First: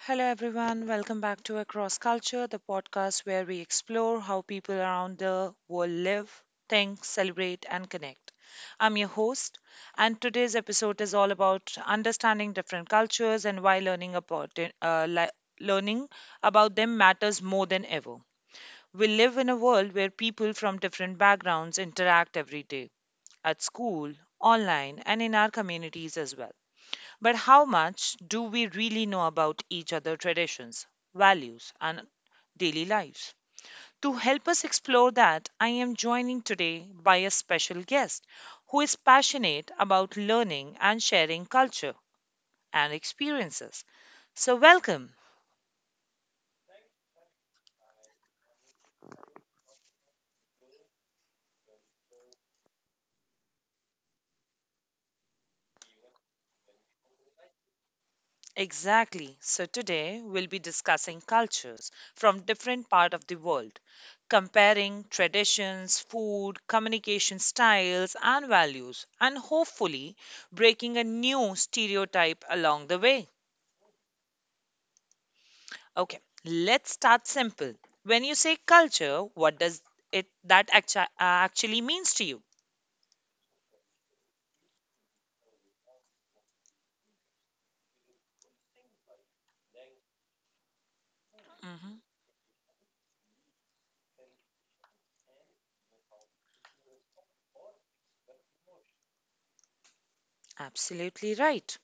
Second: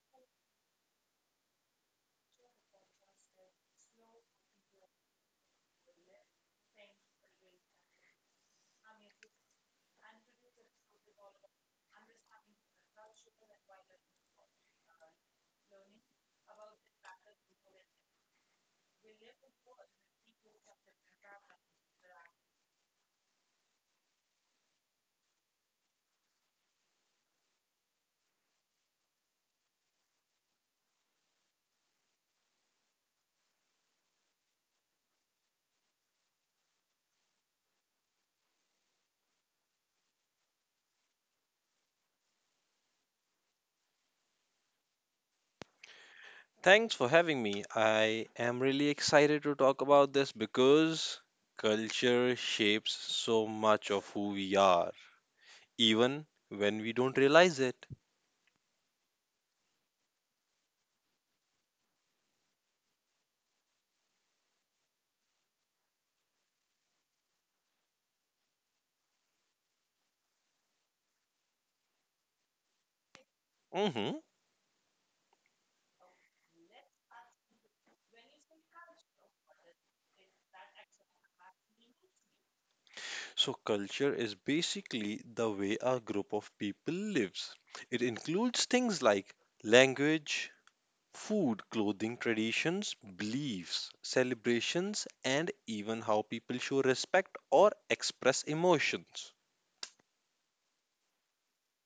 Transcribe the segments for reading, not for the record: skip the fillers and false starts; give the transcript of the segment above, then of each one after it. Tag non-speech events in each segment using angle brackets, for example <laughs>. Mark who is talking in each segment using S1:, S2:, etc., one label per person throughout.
S1: Hello, everyone. Welcome back to Across Culture, the podcast where we explore how people around the world live, think, celebrate, and connect. I'm your host, and today's episode is all about understanding different cultures and why learning about it, li- learning about them matters more than ever. We live in a world where people from different backgrounds interact every day, at school, online, and in our communities as well. But how much do we really know about each other traditions, values, and daily lives? To help us explore that, I am joining today by a special guest who is passionate about learning and sharing culture and experiences. So, welcome.
S2: Thanks for having me. I am really excited to talk about this because culture shapes so much of who we are, even when we don't realize it.
S1: Exactly. So today we'll be discussing cultures from different part of the world, comparing traditions, food, communication styles and values, and hopefully breaking a new stereotype along the way.
S2: Mhm.
S1: Okay, let's start simple. When you say culture, what does actually means to you?
S2: So, culture is basically the way a group of people lives, it includes things like language, food,
S1: Hmm.
S2: clothing, traditions, beliefs, celebrations, and even how people show respect or express emotions.
S1: Absolutely right.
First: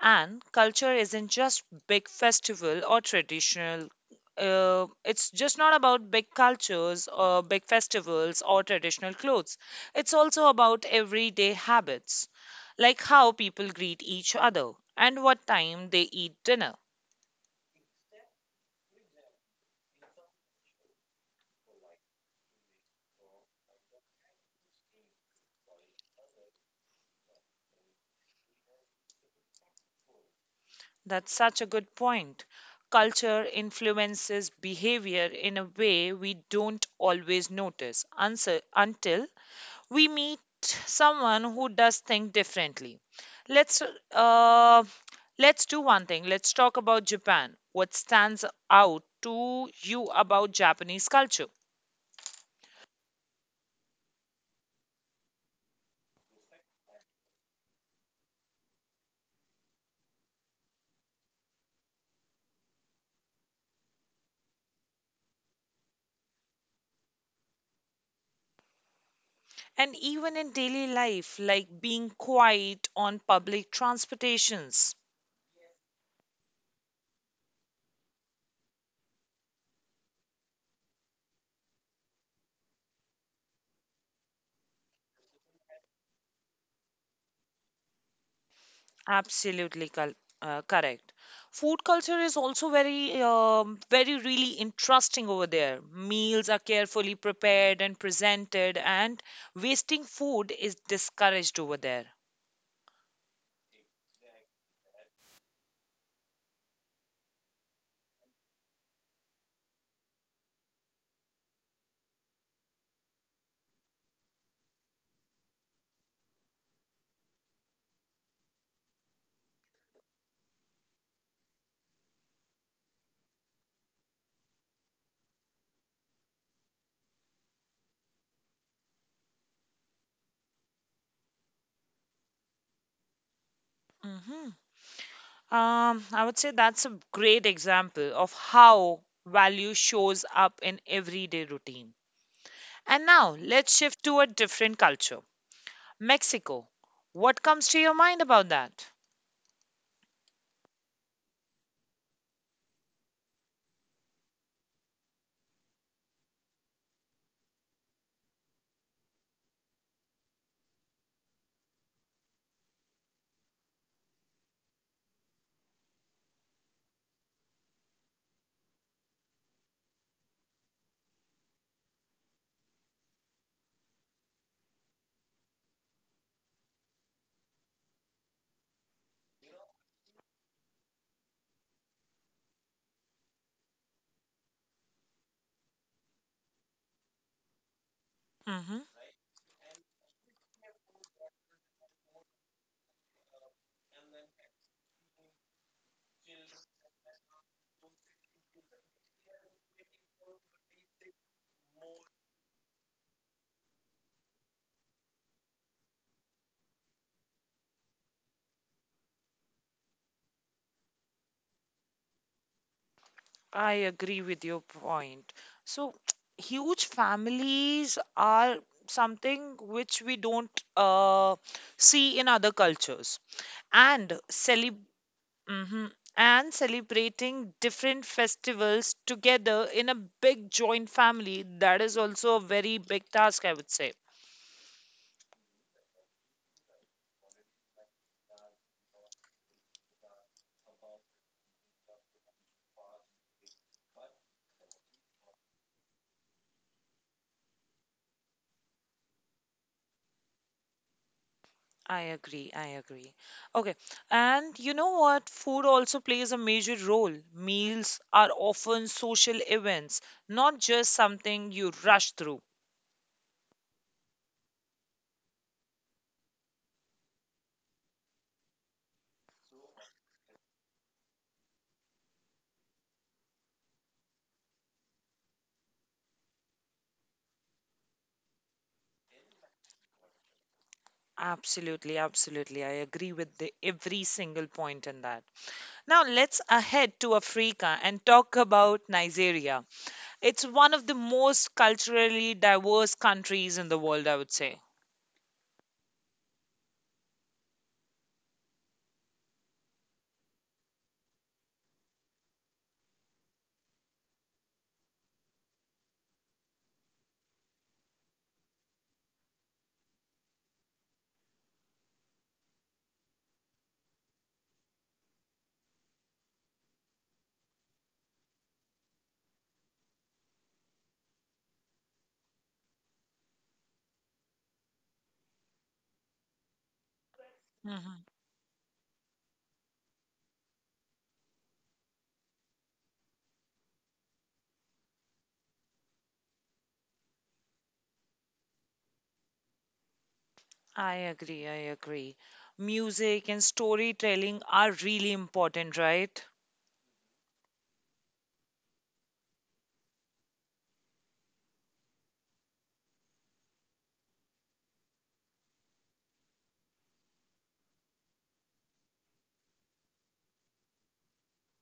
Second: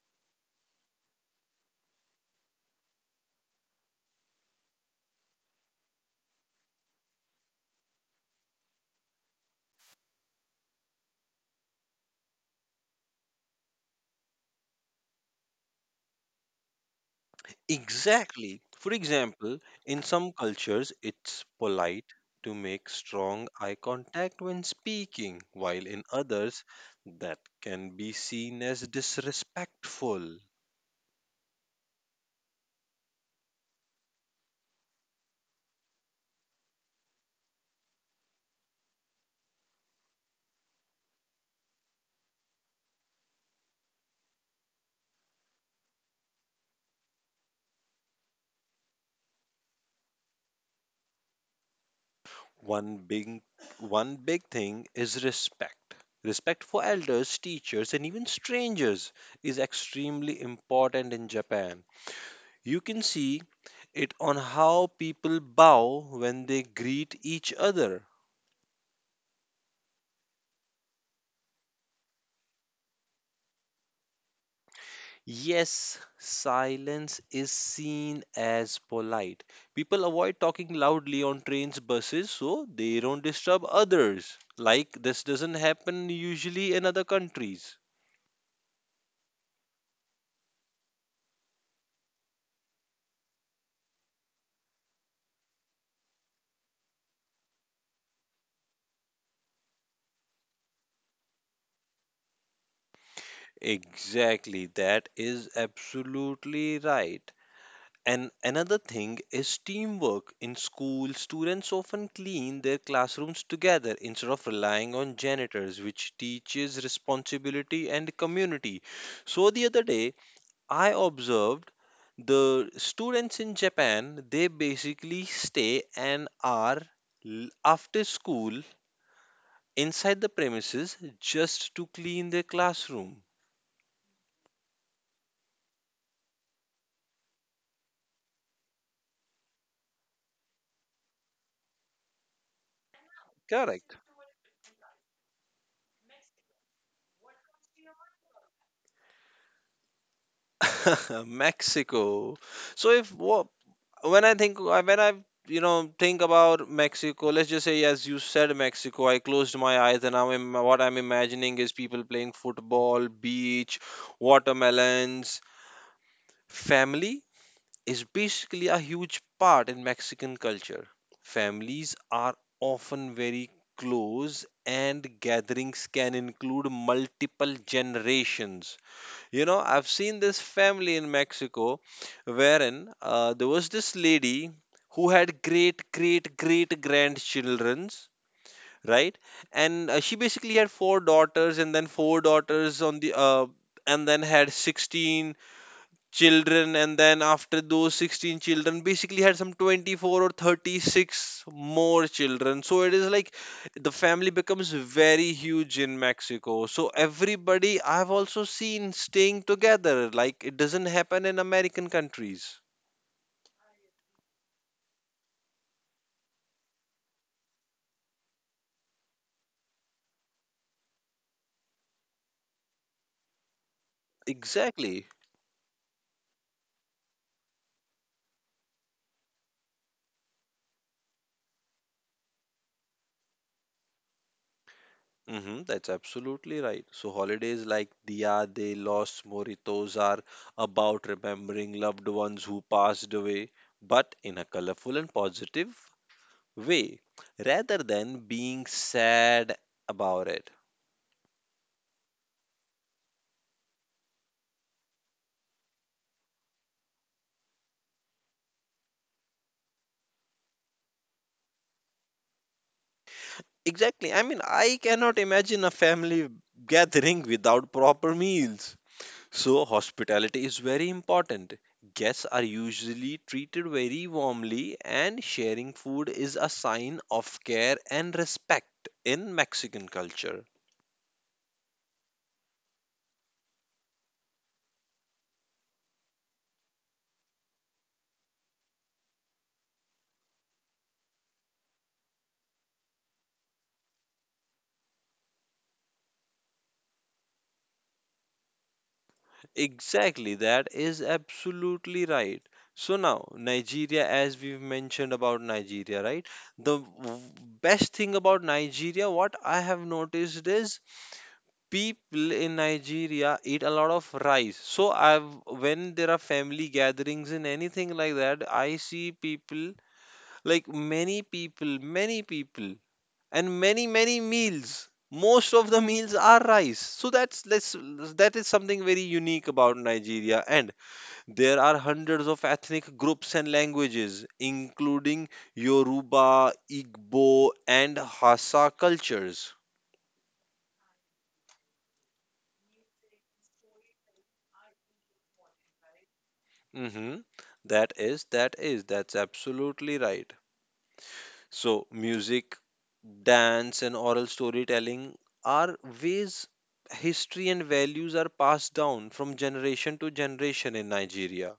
S1: And culture isn't just big festival or traditional. It's just not about big cultures or big festivals or traditional clothes. It's also about everyday habits, like how people greet each other and what time they eat dinner.
S2: Exactly. For example, in some cultures, it's polite to make strong eye contact when speaking, while in others, that can be seen as disrespectful.
S1: That's such a good point. Culture influences behavior in a way we don't always notice until we meet someone who does think differently. Let's uh, let's do one thing. Let's talk about Japan. What stands out to you about Japanese culture?
S2: One big, One big thing is respect. Respect for elders, teachers, and even strangers is extremely important in Japan. You can see it on how people bow when they greet each other.
S1: And even in daily life, like being quiet on public transportations.
S2: Yes, silence is seen as polite. People avoid talking loudly on trains, buses, so they don't disturb others. Like this doesn't happen usually in other countries.
S1: Absolutely col- correct. Food culture is also very, really interesting over there. Meals are carefully prepared and presented, and wasting food is discouraged over there.
S2: Exactly, that is absolutely right. And another thing is teamwork. In school, students often clean their classrooms together instead of relying on janitors, which teaches responsibility and community. So the other day, I observed the students in Japan, they basically stay an hour after school inside the premises just to clean their classroom.
S1: Hmm. I would say that's a great example of how value shows up in everyday routine. And now let's
S2: Correct.
S1: shift to a different culture, Mexico. What comes to your mind about that?
S2: <laughs> Mexico. So if wha- when I think, when I think about Mexico, let's just say, as you said Mexico, I closed my eyes and what I'm imagining is people playing football, beach, watermelons, family is basically a huge part in Mexican culture. Families are often very close, and gatherings can include multiple generations. I've seen this family in Mexico wherein there was this lady who had great, great, great grandchildrens.
S1: Mm-hmm.
S2: Right, and she basically had four daughters, and then four daughters on the and then had 16 children, and then after those 16 children basically had some 24 or 36 more children. So it is like the family becomes very huge in Mexico, so everybody, I've also seen staying together, like it doesn't happen in American countries.
S1: I agree with your point. So, <tsk> huge families are something which we don't see in other cultures. And cele-
S2: Exactly.
S1: mhm. And celebrating different festivals together in a big joint family, that is also a very big task, I would say.
S2: Hmm, that's absolutely right. So holidays like Dia de los Moritos are about remembering loved ones who passed away, but in a colorful and positive way rather than being sad about it.
S1: I agree. I agree. Okay. And you know what? Food also plays a major role. Meals are often social events, not just something you rush through.
S2: Exactly. I mean, I cannot imagine a family gathering without proper meals. So, hospitality is very important. Guests are usually treated very warmly, and sharing food is a sign of care and respect in Mexican culture.
S1: Absolutely. Absolutely. I agree with the, every single point in that. Now let's ahead to Africa and talk about Nigeria. It's one of the most culturally diverse countries in the world, I would say.
S2: Exactly, that is absolutely right. So now, Nigeria, as we've mentioned about Nigeria, right? The best thing about Nigeria, what I have noticed, is people in Nigeria eat a lot of rice. So, I've when there are family gatherings and anything like that, I see people, like many people, and many, many meals. Most of the meals are rice. So
S1: Mm-hmm.
S2: that is something very unique about Nigeria, and there are hundreds of ethnic groups and languages, including Yoruba, Igbo, and Hassa cultures.
S1: I agree, I agree. Music and storytelling are really important, right?
S2: Mhm. That's absolutely right. So, music, dance, and oral storytelling are ways history and values are passed down from generation to generation in Nigeria.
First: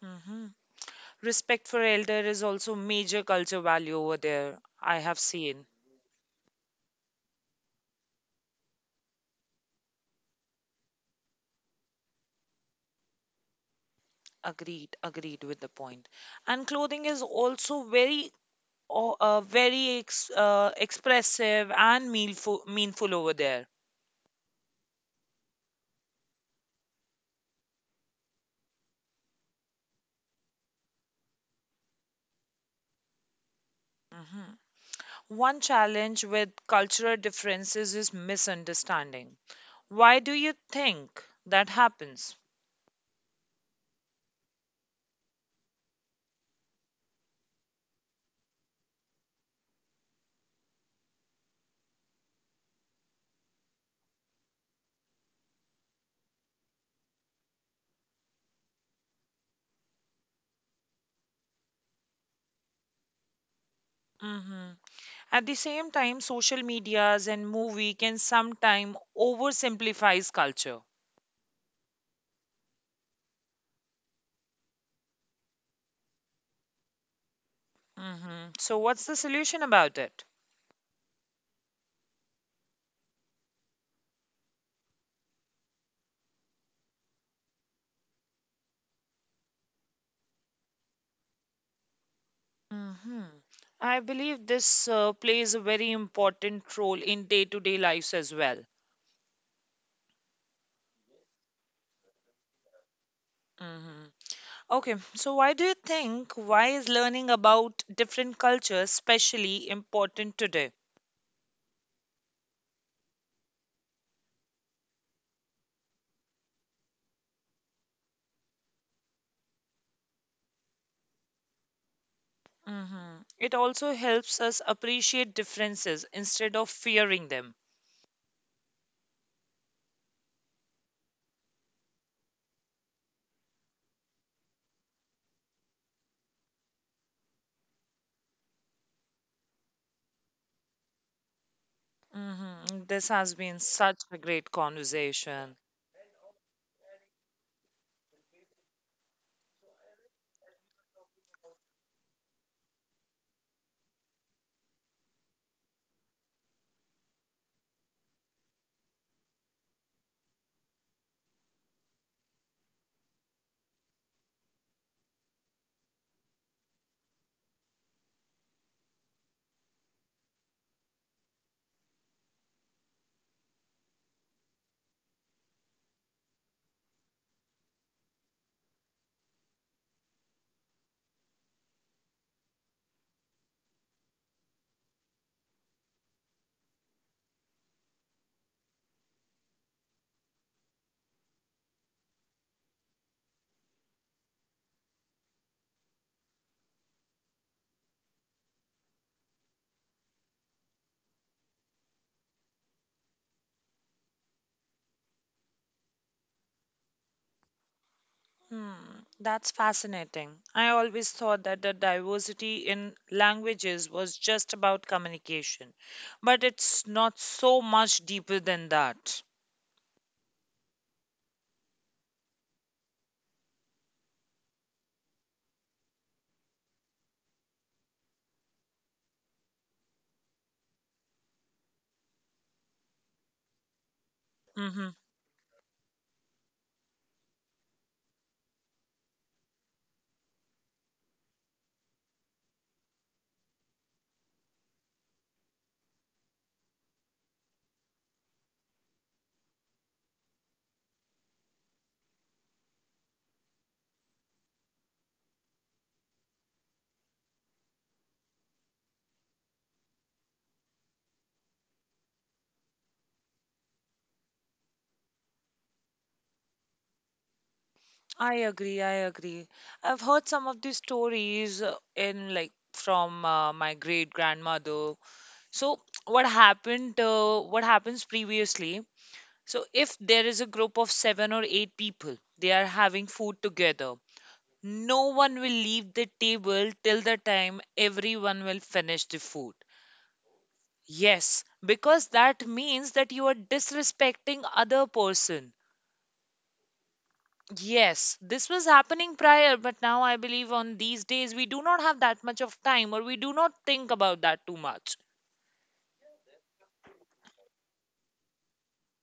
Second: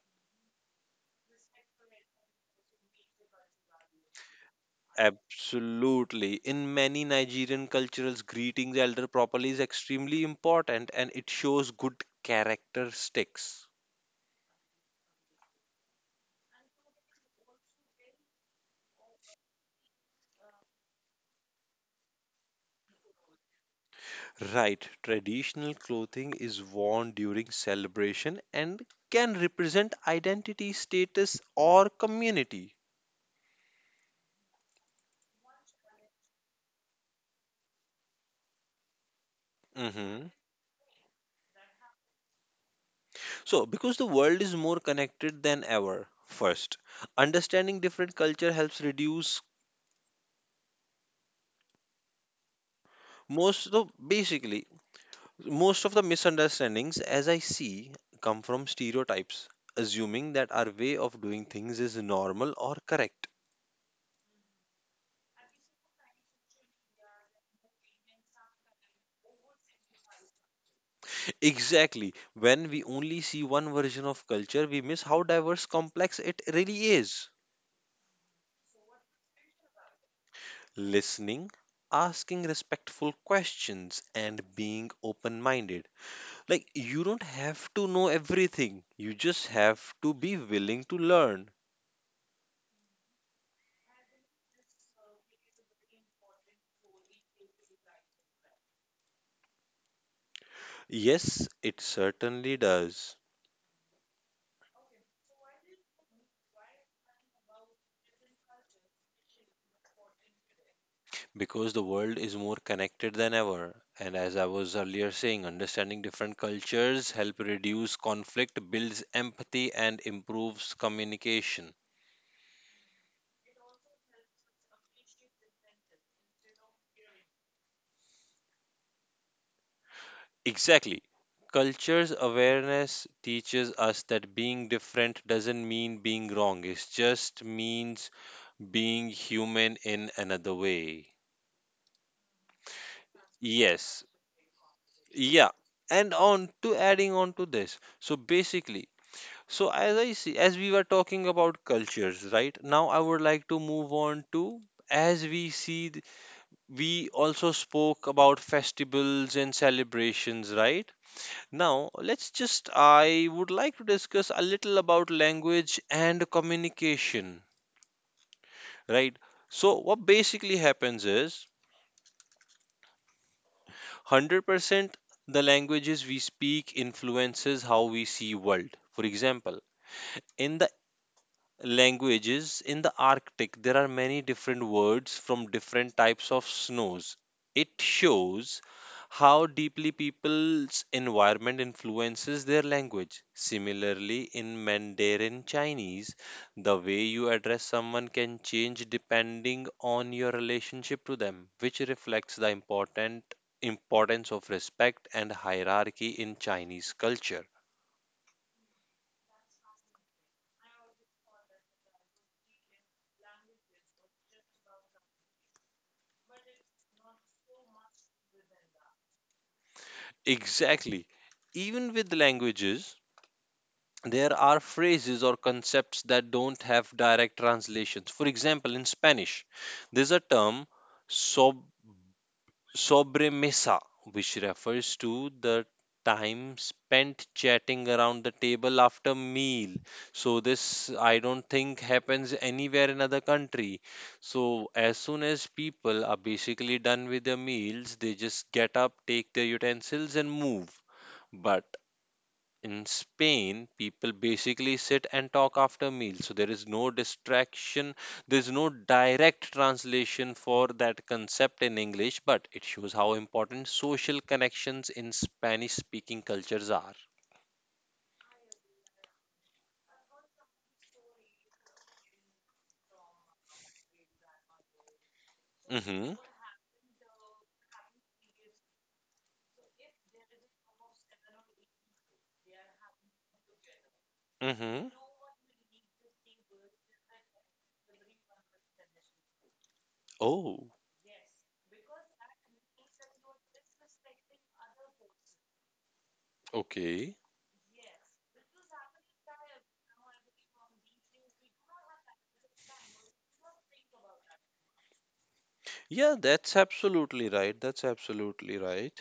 S1: Hmm. Respect for elder is also major culture value over there. I have seen.
S2: Absolutely. In many Nigerian cultures, greeting the elder properly is extremely important and it shows good characteristics.
S1: Agreed, agreed with the point. And clothing is also very, o- very ex, expressive and meaningful over there.
S2: Right, traditional clothing is worn during celebration and can represent identity, status, or community.
S1: Mhm. One challenge with cultural differences is misunderstanding. Why
S2: Hmm.
S1: do you think that happens?
S2: So, because the world is more connected than ever, first, understanding different culture helps reduce most, so basically, most of the misunderstandings, as I see, come from stereotypes, assuming that our way of doing things is normal or correct.
S1: Mm-hmm. At the same time, social medias and movie can sometimes oversimplifies culture.
S2: Exactly. When we only see one version of culture, we miss how diverse, complex it really is.
S1: Hmm. So, what's the solution about it?
S2: Listening, asking respectful questions, and being open minded. Like, you don't have to know everything, you just have to be willing to learn.
S1: Hmm. I believe this plays a very important role in day-to-day lives as well.
S2: Yes, it certainly does.
S1: Hmm. Okay, so why do you think why is learning about different cultures especially important today?
S2: Because the world is more connected than ever. And as I was earlier saying, understanding different cultures help reduce conflict, builds empathy, and improves communication.
S1: Hmm. It also helps us appreciate differences instead of fearing them.
S2: Exactly. Cultures awareness teaches us that being different doesn't mean being wrong. It just means being human in another way.
S1: Hmm. This has been such
S2: Yes.
S1: a great
S2: Yeah.
S1: conversation.
S2: And on to adding on to this. So as I see, as we were talking about cultures, right? Now I would like to move on to, as we see, we also spoke about festivals and celebrations, right? Now, I would like to discuss a little about language and communication, right? So what basically happens is, 100% the languages we speak influences how we see world. For example, in the languages in the Arctic, there are many different words from different types of snows. It shows how deeply people's environment influences their language. Similarly, in Mandarin Chinese, the way you address someone can change depending on your relationship to them, which reflects the important importance of respect and hierarchy in Chinese culture.
S1: Hmm, that's fascinating. I always thought that the diversity in languages was just about communication, but it's not so much deeper than that.
S2: Exactly. Even with languages, there are phrases or concepts that don't have direct translations. For example, in Spanish, there's a term, sob- sobremesa, which
S1: Mm-hmm.
S2: refers to the time spent chatting around the table after meal. So this, I don't think, happens anywhere in other country. So as soon as people are basically done with their meals, they just get up, take their utensils and move. But in Spain, people basically sit and talk after meals. So there is no distraction, there's no direct translation for that concept in English, but it shows how important social connections in Spanish speaking cultures are.
S1: I agree. I agree. I've heard some of these stories in like from my great grandmother. So
S2: Hmm.
S1: what happened? What happens previously? So if there is a group of seven or eight people, they are having food together.
S2: Hmm.
S1: No one will leave the table till the time everyone will finish the food.
S2: Oh,
S1: Yes, because that means that you are disrespecting other person.
S2: okay.
S1: Yes, this was happening prior, but now I believe on these days we do not have that much of time or we do not think about that too much.
S2: Yeah, that's absolutely right. That's absolutely right.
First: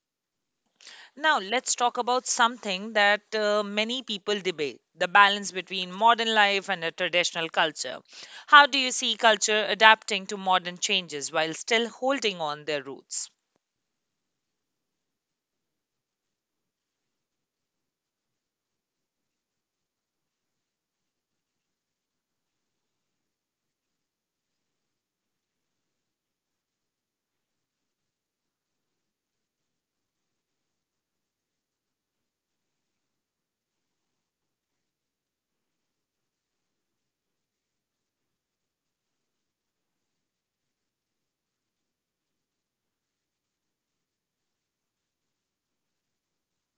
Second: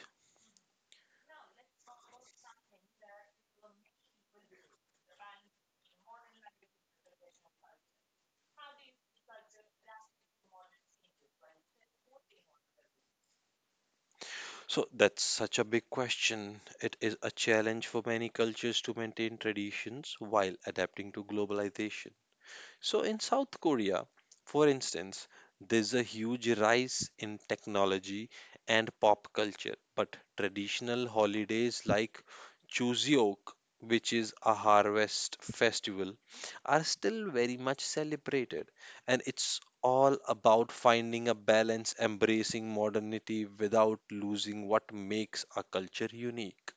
S1: Now, let's talk about something that many people debate, the balance between modern life and a traditional culture. How do you see culture adapting to modern changes while still holding on their roots?
S2: So that's such a big question. It is a challenge for many cultures to maintain traditions while adapting to globalization. So, in South Korea, for instance, there's a huge rise in technology and pop culture, but traditional holidays like Chuseok, which is a harvest festival, are still very much celebrated. And it's all about finding a balance, embracing modernity without losing what makes a culture unique.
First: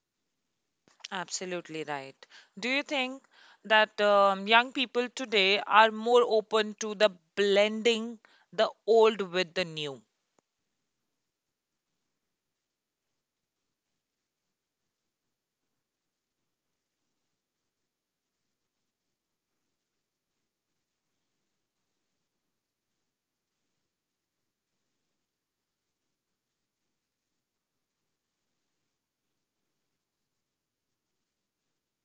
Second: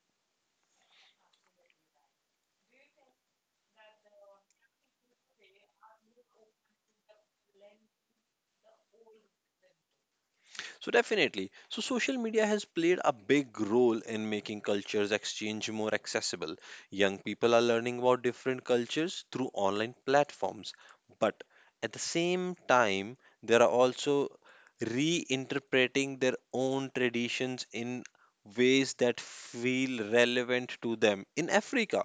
S1: Absolutely right. Do you think that young people today are more open to the blending the old with the new?
S2: So definitely. So social media has played a big role in making cultures exchange more accessible. Young people are learning about different cultures through online platforms, but at the same time they are also reinterpreting their own traditions in ways that feel relevant to them. In Africa,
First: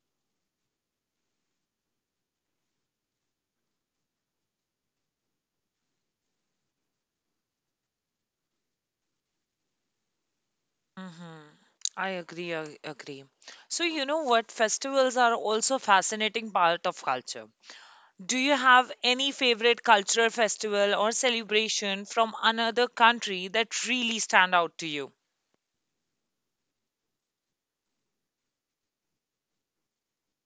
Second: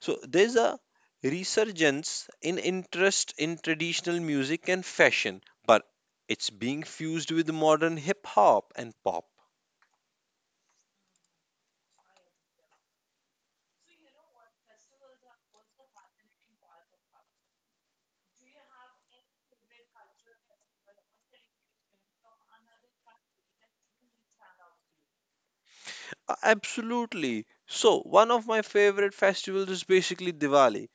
S2: so there's a resurgence in interest in traditional music and fashion, but it's being fused with modern hip hop and pop.
S1: Mm-hmm. I agree, I agree. So, you know what? Festivals are also a fascinating part of culture. Do you have any favorite cultural festival or celebration from another country that really stand out to you?
S2: Absolutely. So one of my favorite festivals is basically Diwali.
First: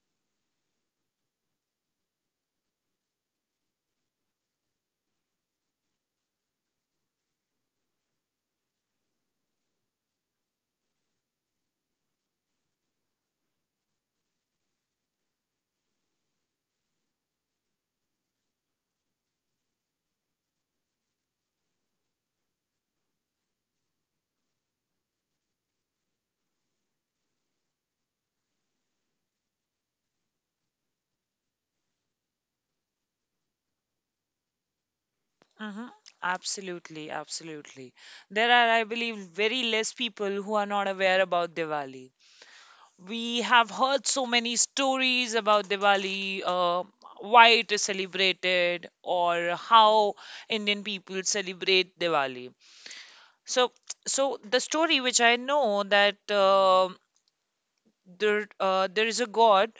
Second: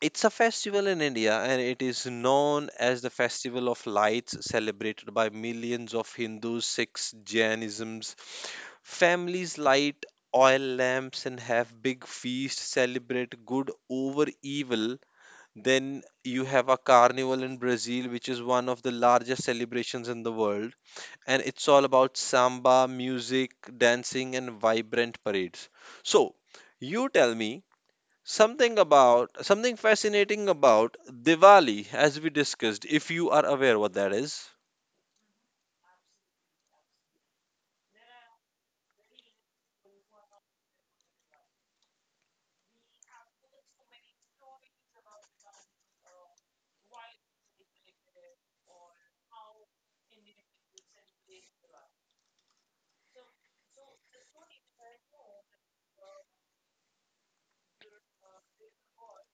S2: It's a festival in India and it is known as the Festival of Lights, celebrated by millions of Hindus, Sikhs, Jainisms. Families light oil lamps and have big feasts, celebrate good over evil. Then you have a carnival in Brazil, which is one of the largest celebrations in the world. And it's all about samba, music, dancing, and vibrant parades. So, you tell me something, about something fascinating about Diwali, as we discussed, if you are aware what that is.
S1: Hmm. Absolutely, absolutely. There are, I believe, very less people who are not aware about Diwali. We have heard so many stories about Diwali, why it is celebrated, or how Indian people celebrate Diwali. So, so, the story which I know that there is a god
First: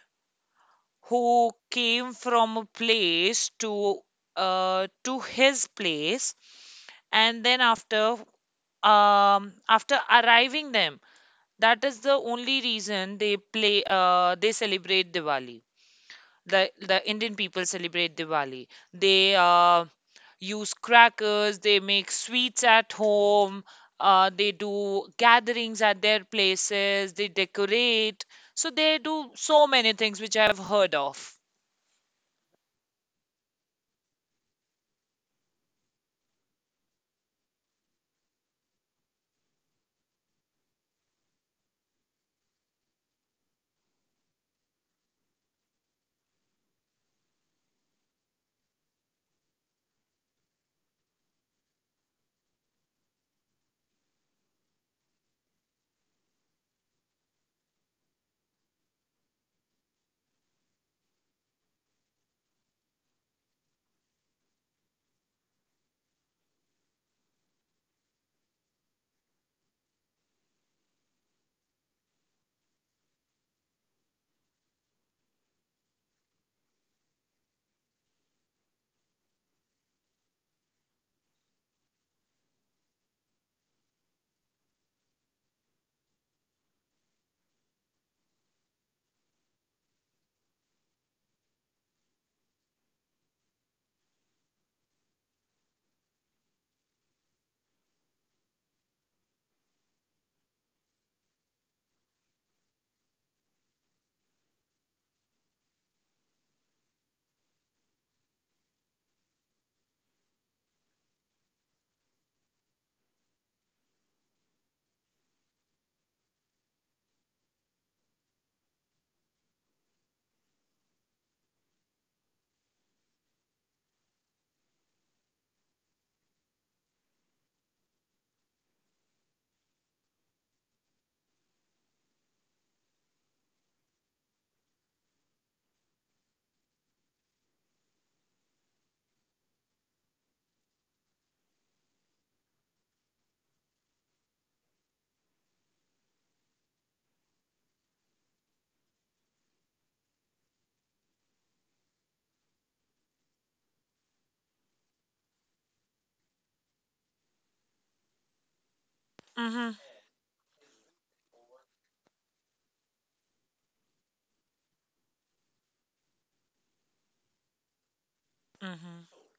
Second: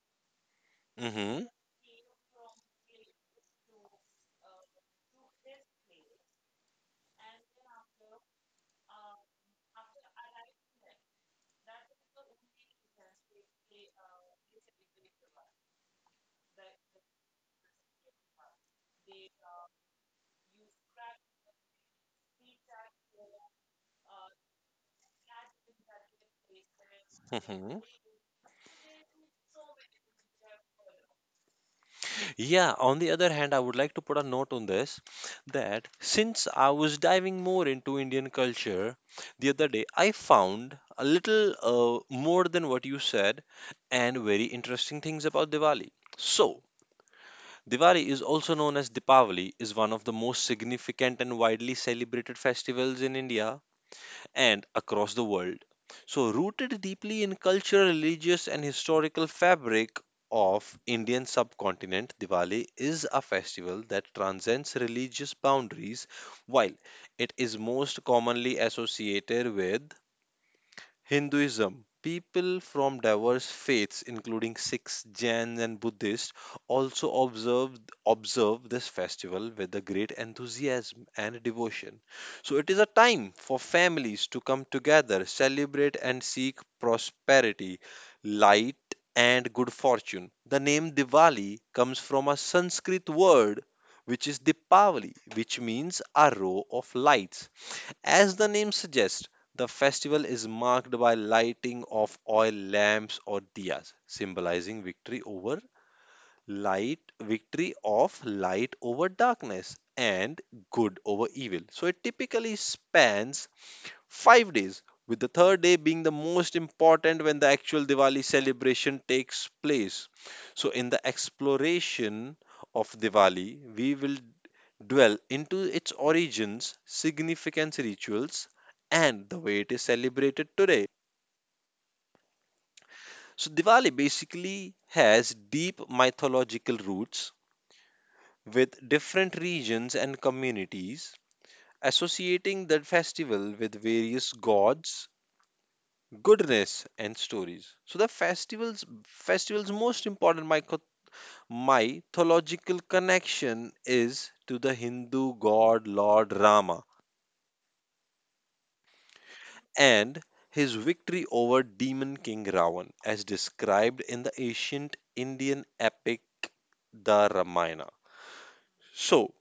S2: Mm-hmm.
S1: who came from a place to his place, and then after arriving them, that is the only reason they play they celebrate Diwali, the Indian people celebrate Diwali, they use crackers, they make sweets at home, they do gatherings at their places, they
S2: Mm-hmm.
S1: decorate. So they do so many things which I have heard of.
S2: Yeah, on the other hand, I would like to put a note on this that since I was diving more into Indian culture the other day, I found a little more than what you said, and very interesting things about Diwali. So, Diwali, is also known as Dipavali, is one of the most significant and widely celebrated festivals in India and across the world. So, rooted deeply in cultural, religious, and historical fabric of Indian subcontinent, Diwali is a festival that transcends religious boundaries. While it is most commonly associated with Hinduism, people from diverse faiths, including Sikhs, Jains, and Buddhists, also observe this festival with a great enthusiasm and devotion. So, it is a time for families to come together, celebrate, and seek prosperity, light, and good fortune. The name Diwali comes from a Sanskrit word which is Dipavali, which means a row of lights. As the name suggests, the festival is marked by lighting of oil lamps or diyas, symbolizing victory of light over darkness, and good over evil. So it typically spans 5 days, with the third day being the most important, when the actual Diwali celebration takes place. So, in the exploration of Diwali, we will dwell into its origins, significance, rituals, and the way it is celebrated today. So, Diwali basically has deep mythological roots, with different regions and communities associating the festival with various gods, goodness, and stories. So the festival's most important mythological connection is to the Hindu god Lord Rama
S1: Mhm.
S2: and his victory over demon king Ravan, as described in the ancient Indian epic the Ramayana.
S1: Mhm.
S2: So,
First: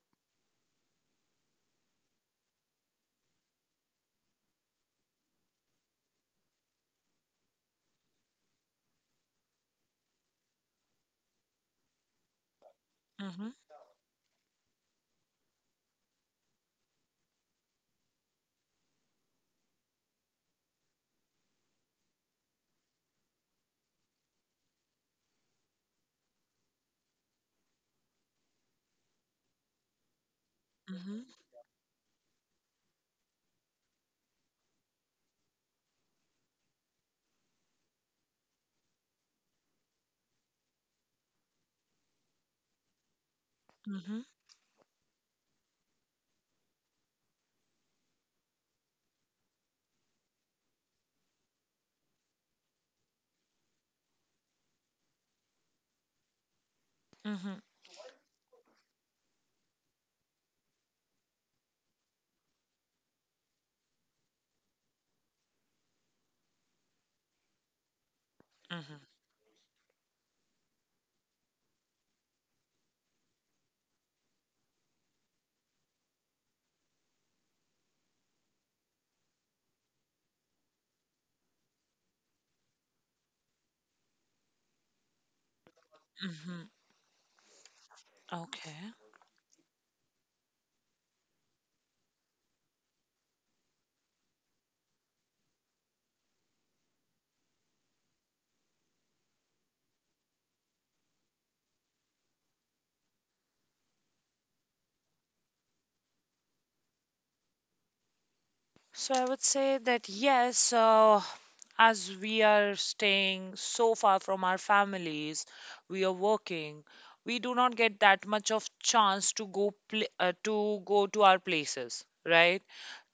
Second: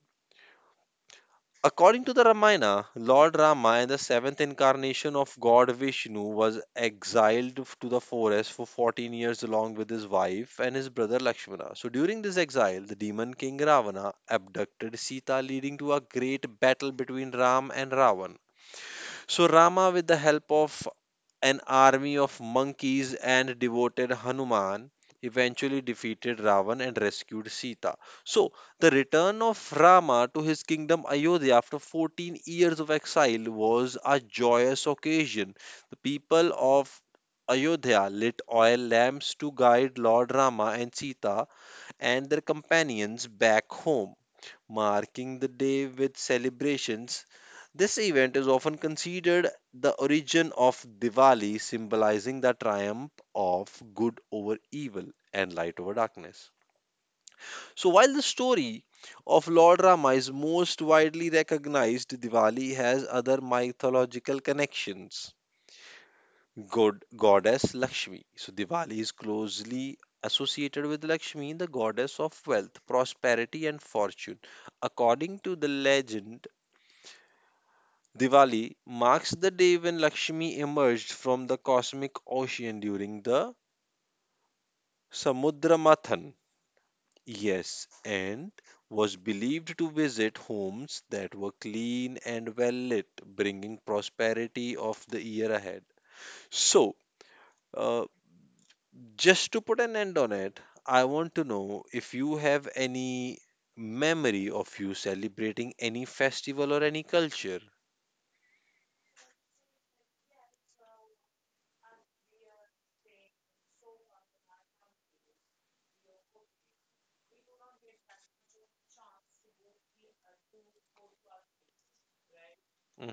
S2: according to the Ramayana, Lord Rama, the seventh incarnation of God Vishnu, was exiled to the forest for 14 years along with his wife and his brother Lakshmana. So during this exile, the demon
S1: Mhm.
S2: king Ravana abducted Sita, leading to a great battle between Ram and Ravan. So Rama, with the help of an army of monkeys and devoted Hanuman, eventually defeated Ravan and rescued Sita. So, the return of Rama to his kingdom
S1: Mhm.
S2: Ayodhya after 14 years of exile was a joyous occasion. The people of Ayodhya lit oil lamps to guide Lord Rama and Sita and their companions back home,
S1: Mhm.
S2: marking the day with celebrations. This event is often considered the origin of Diwali, symbolizing the triumph of good over evil and light over darkness.
S1: Mhm.
S2: So, while the story of Lord Rama is most widely recognized, Diwali has other mythological connections. God, goddess Lakshmi. So, Diwali
S1: Mhm.
S2: is closely associated with Lakshmi, the goddess of wealth, prosperity, and fortune. According to the legend, Diwali marks the day when Lakshmi emerged from the cosmic ocean during the Samudra Mathan.
S1: Mhm.
S2: Yes, and
S1: Okay.
S2: was believed to visit homes that were clean and well lit, bringing prosperity of the year ahead. So, uh, just to put an end on it, I want to know if you have any memory of you celebrating any festival or any culture.
S1: So I would say that yes, as we are staying so far from our families, we are working, we do not get that much of chance to go pl to go to our places, right?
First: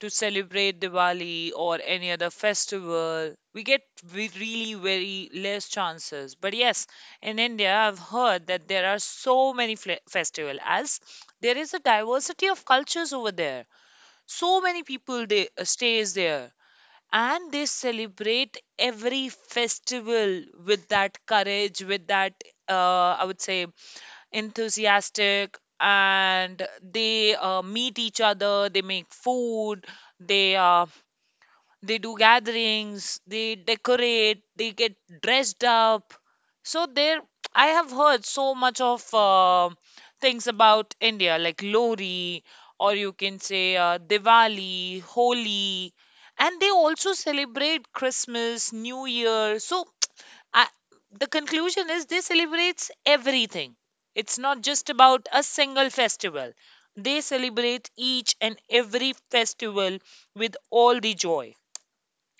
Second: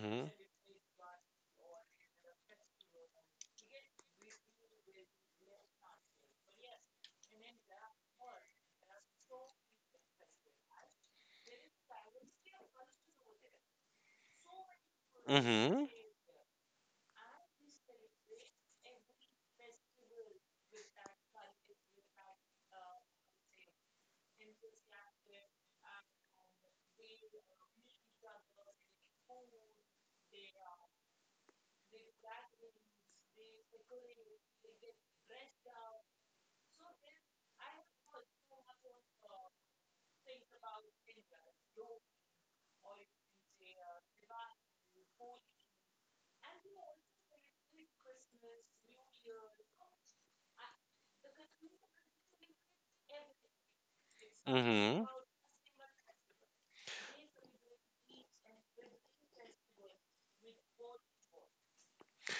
S1: To celebrate Diwali or any other festival, we get we really very less chances. But yes, in India, I've heard that there are so many fle festival as there is a diversity of cultures over there. So many people they
S2: Hmm.
S1: stays there, and they celebrate every festival with that courage, with that, I would say, enthusiastic, and they meet each other, they make food, they uh, they do gatherings, they decorate, they get dressed up. So there, I have heard so much of things about India, like Lori, or you can say, Diwali, Holi, and they also celebrate Christmas, New Year. So <tsk> I, the conclusion is they celebrates everything. It's not just
S2: Mm-hmm.
S1: about a single festival. They celebrate each and every festival with all the joy.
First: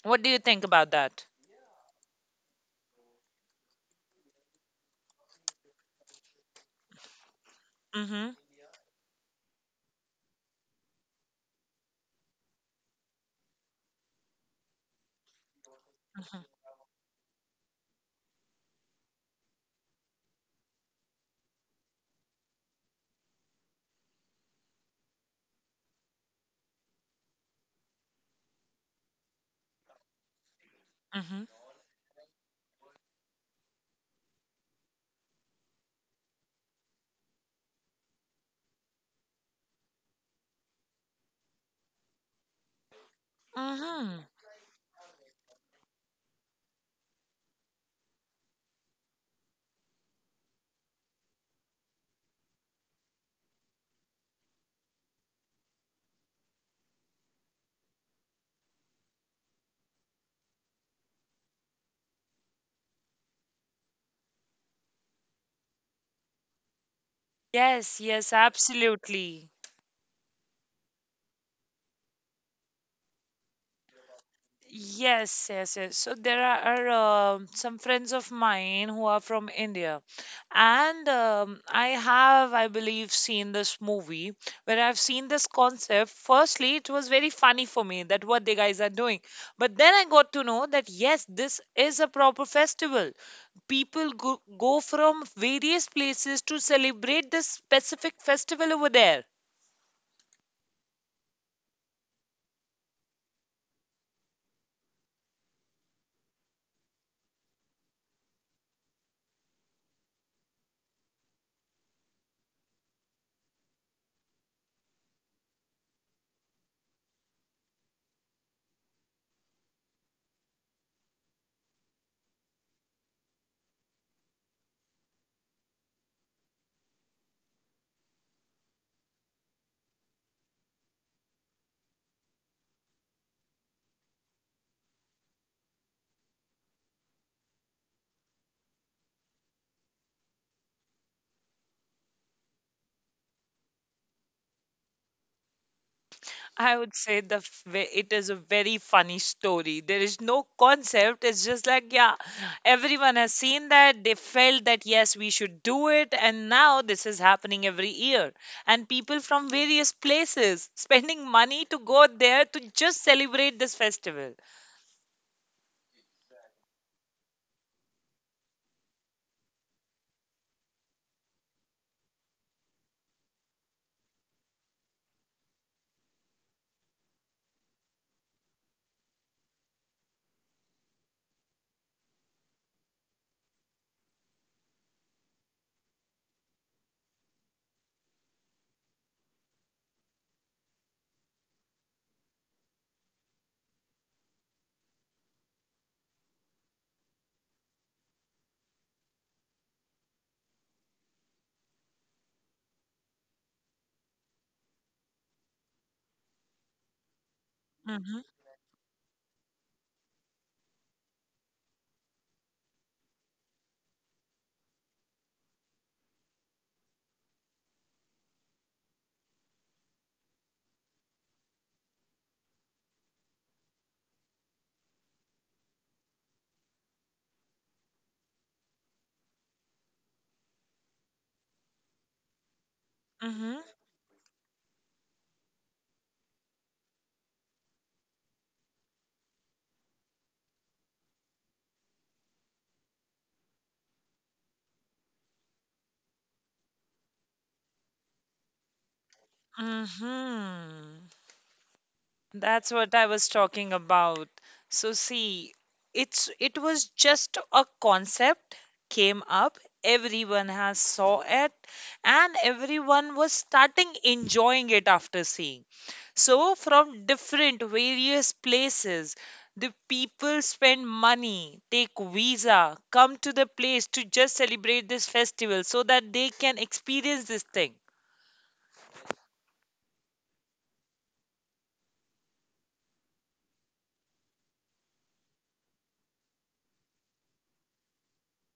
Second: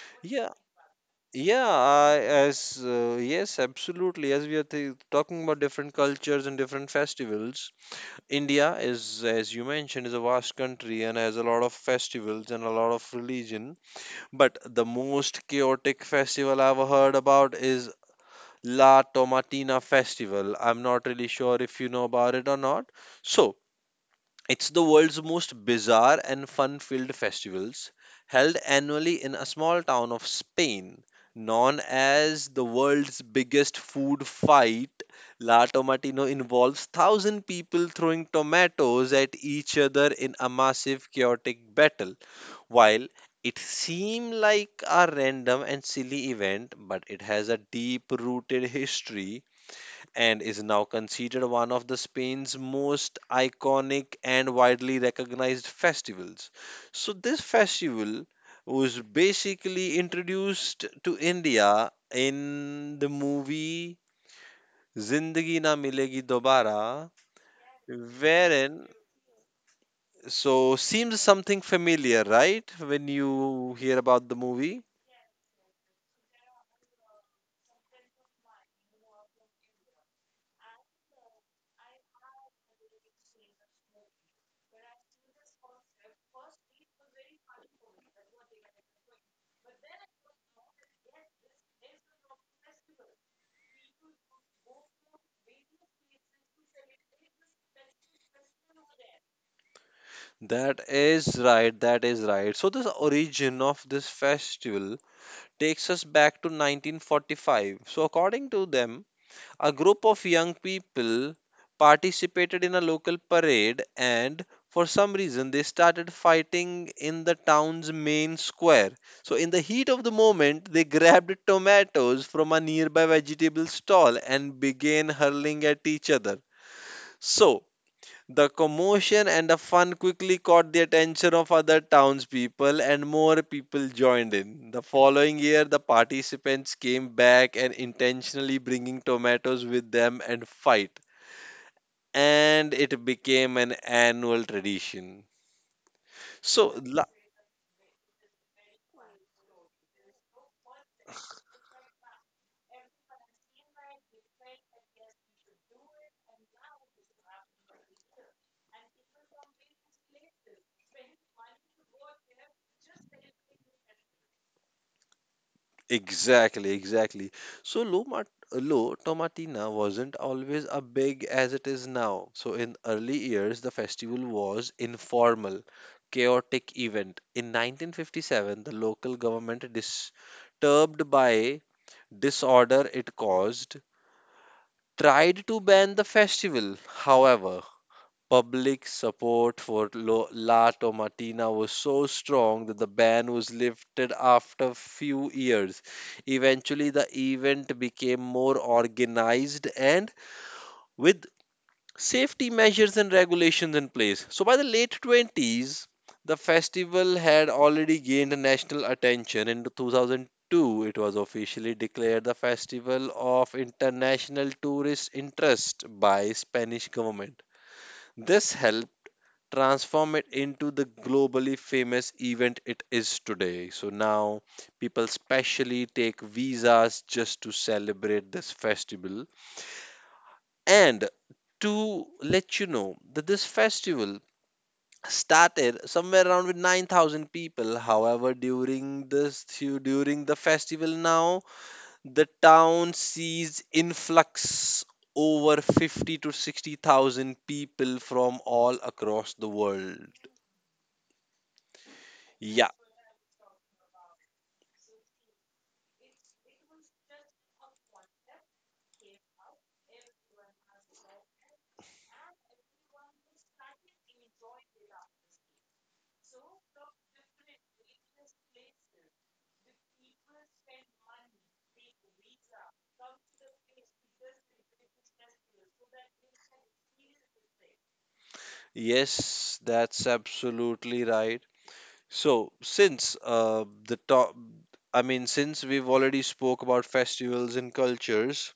S1: What do you
S2: Yeah,
S1: think about that?
S2: yeah. As yes, absolutely. As we are talking about different cultures and different festivals,
S1: Mm-hmm.
S2: India is, as you mentioned, is a vast country and has a lot of festivals and a lot of religion. But the most chaotic
S1: Mm-hmm.
S2: festival I've heard about is La Tomatina Festival. I'm not really sure if you know about it or not. So it's the world's most bizarre and fun filled festivals, held annually in a small town of Spain,
S1: Mm-hmm.
S2: known as the world's biggest food fight. La Tomatino involves 1,000 people throwing tomatoes at each other in a massive chaotic battle. While it
S1: Mm-hmm.
S2: seemed like a random and silly event, but it has a deep rooted history and is now considered one of the Spain's most iconic and widely recognized festivals. So this festival was basically introduced to India in the movie Zindagi Na Milegi Dobara,
S1: Yes, yes,
S2: wherein
S1: absolutely.
S2: so seems something familiar, right? When you hear about the movie.
S1: Yes, yes, yes. So there are some friends of mine who are from India, and I have, I believe, seen this movie where I've seen this concept. Firstly, it was very funny for me that what the guys are doing, but then I got to know that yes, this is a proper festival. People go from various places to celebrate this specific festival over there.
S2: That is right, that is right. So, this origin of this festival takes us back to 1945. So, according to them, a group of young people participated in a local parade and for some reason they started fighting in the town's main square. So, in the heat of the moment, they <laughs> grabbed tomatoes from a nearby vegetable stall and began hurling at each other. So, the commotion and the fun quickly caught the attention of other townspeople, and more people joined in. The following year, the participants came back and intentionally bringing tomatoes with them and fight. And it became an annual tradition. So.
S1: I would say the it is a very funny story. There is no concept. It's just like yeah, everyone has seen that. They felt that yes, we should do it, and now this is happening every year. And people from various places spending money to go there to just celebrate this festival.
S2: Exactly, exactly. So low tomatina wasn't always a big as it is now. So in early years, the festival was informal, chaotic event. In 1957, the local government, disturbed by disorder it caused, tried to ban the festival. However, public support for La Tomatina was so strong that the ban was lifted after few years. Eventually, the event became more organized and with safety measures and regulations in place. So, by the late 20s, the festival had already
S1: Mhm.
S2: gained national attention. In 2002, it was officially declared the Festival of International Tourist Interest by Spanish government. This helped transform it into the globally famous event it is today. So now people specially take visas just to celebrate this festival. And to let you know that this
S1: Mhm.
S2: festival started somewhere around with 9,000 people. However, during the festival now, the town sees influx over 50 to 60,000 people from all across the world.
S1: Mhm.
S2: Yeah.
S1: That's what I was talking about. So see, it was just a concept came up. Everyone has saw it, and everyone was starting enjoying it after seeing. So from different various places, the people spend money, take visa, come to the place to just celebrate this festival so that they can experience this thing.
S2: Yes, that's absolutely right. So, I mean, since we've already spoke about festivals and cultures,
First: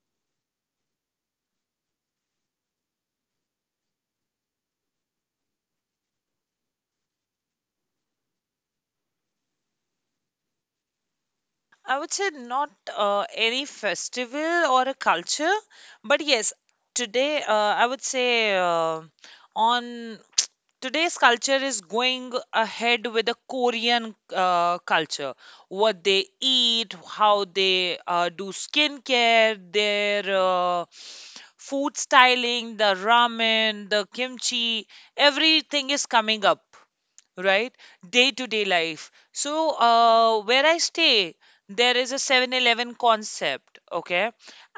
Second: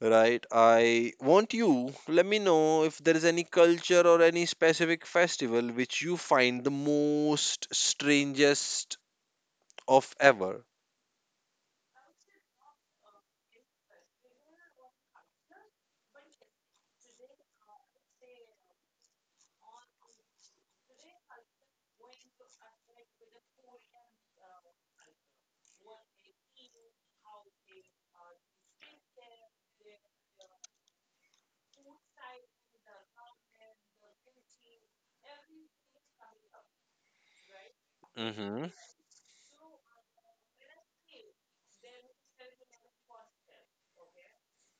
S2: right? I want you let me know if there is any culture or any specific festival which you find the most strangest of ever.
S1: I would say not any festival or a culture, but yes, today, I would say, on <tsk> today's culture is going ahead with the Korean culture. What they eat, how they do skincare, their food styling, the ramen, the kimchi, everything is coming up right, day to day life. So where I stay, there
S2: Mm-hmm.
S1: is a 7-Eleven concept, okay?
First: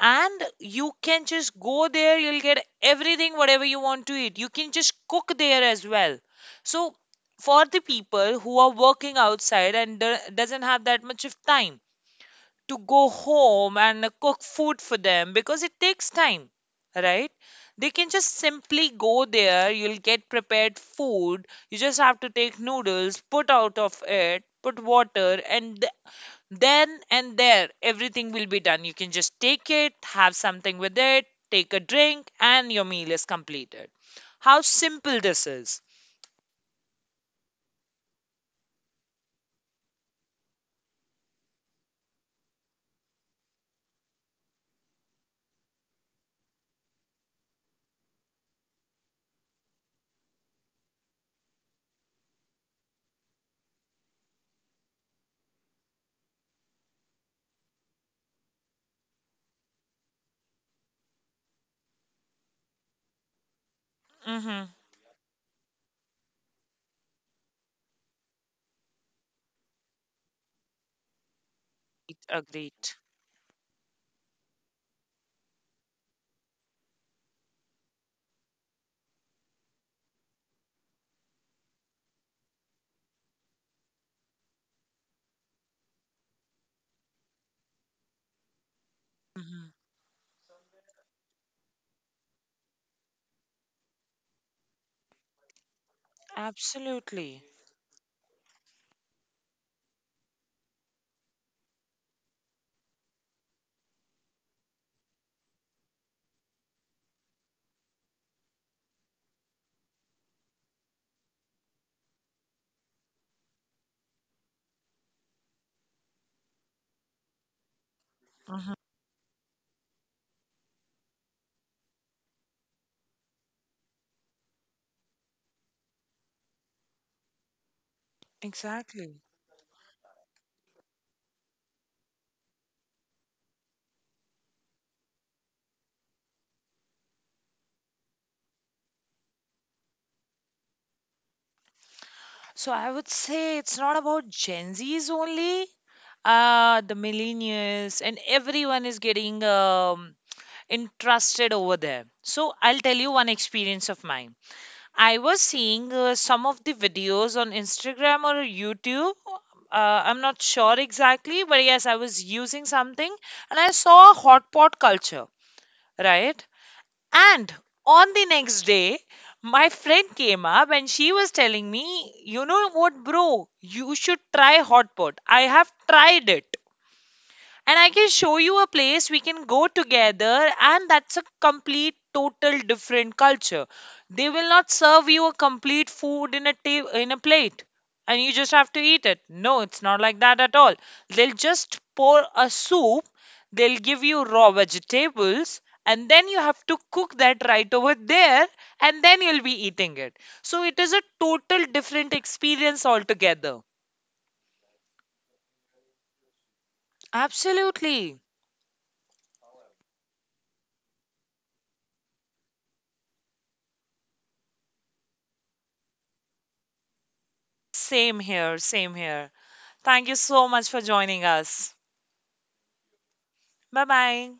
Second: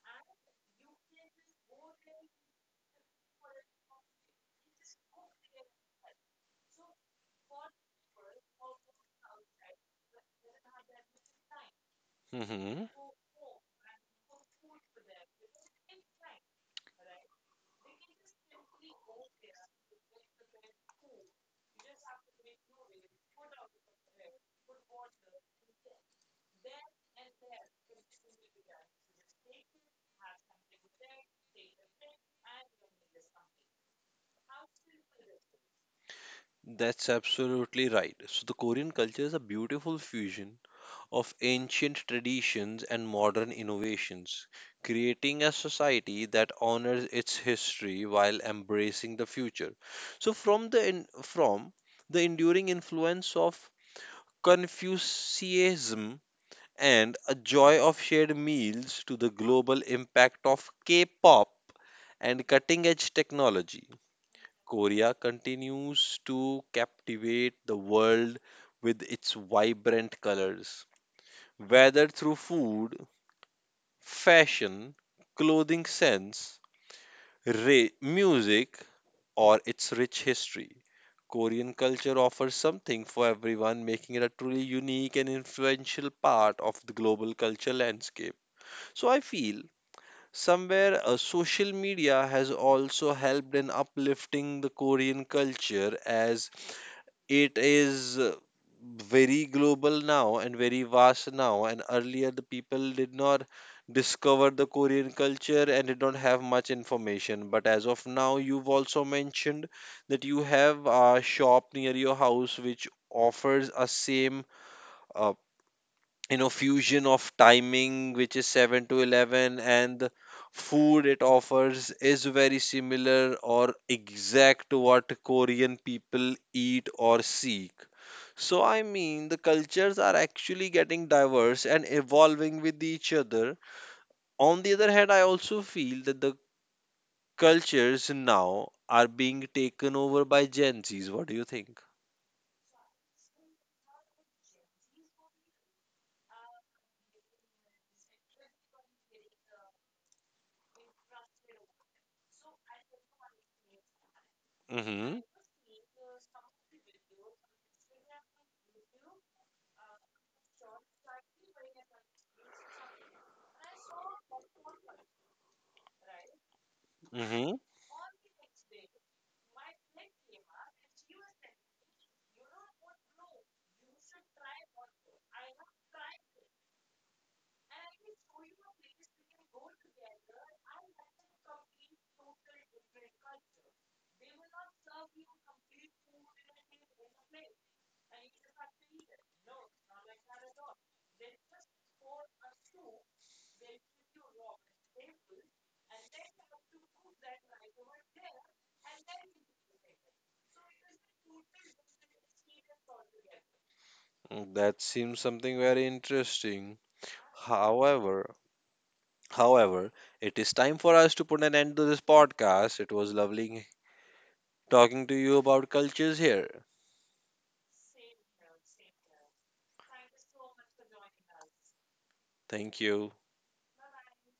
S1: And you can just go there, you'll get everything whatever you want to eat, you can just cook there as well. So, for the people who are working outside and doesn't have that much of time to go home and cook food for them because it takes time, right, they can just simply go there, you'll get prepared food, you just have to take noodles, put out of it, put water, and then and there, everything will be done. You can just take it, have something with it, take a drink, and your meal is completed. How simple this is.
S2: That's absolutely right. So, the Korean culture is a beautiful fusion of ancient traditions and modern innovations, creating a society that honors its history while embracing the future. So, from the enduring influence of Confucianism and a joy of shared meals to the global impact of K-pop and cutting-edge technology.
S1: Mm-hmm.
S2: Korea continues to captivate the world with its vibrant colors. Whether through
S1: Agreed.
S2: food, fashion, clothing sense, music, or its rich history, Korean culture offers something for everyone, making it a truly unique and influential part of the global culture landscape. So I feel
S1: Hmm.
S2: somewhere social media has also helped in uplifting the Korean culture, as
S1: Absolutely.
S2: it is very global now and very vast now, and earlier the people did not discover the Korean culture and did not have much information, but as of now you've also mentioned that you have a shop near your house which offers a same uh, fusion of timing which is
S1: Hmm.
S2: 7 to 11, and the food it offers is very similar or exact to what Korean people eat or seek. So I
S1: Exactly.
S2: mean the cultures are actually getting diverse and evolving with each other. On the other hand, I also feel that the cultures now are being taken over by gen z's. What do you think?
S1: So I would say it's not about Gen Zs only. The millennials and everyone is getting interested over there. So I'll tell you one experience of mine. I
S2: Hmm.
S1: was seeing some of the videos on Instagram or YouTube. I'm not sure exactly, but yes, I was using something and I saw a hot pot culture, right? And
S2: Hmm.
S1: on the next day, my friend came up and she was telling me, you know what, bro, you should try hot pot. I have tried it. And I can show you a place we can go together, and that's a complete, total different culture. They will not serve you a complete food in a in a plate, and you just have to eat it. No, it's not like that at all. They'll just pour a soup. They'll give you raw vegetables, and then you have to cook that right over there, and then you'll be eating it. So it is a total different experience altogether.
S2: That seems something very interesting.
S1: Absolutely.
S2: However, however, it is time for us to put an end to this podcast. It was lovely talking to you about cultures here.
S1: Same here. Same here. Thank you so much for joining us.
S2: Thank you.
S1: Bye bye.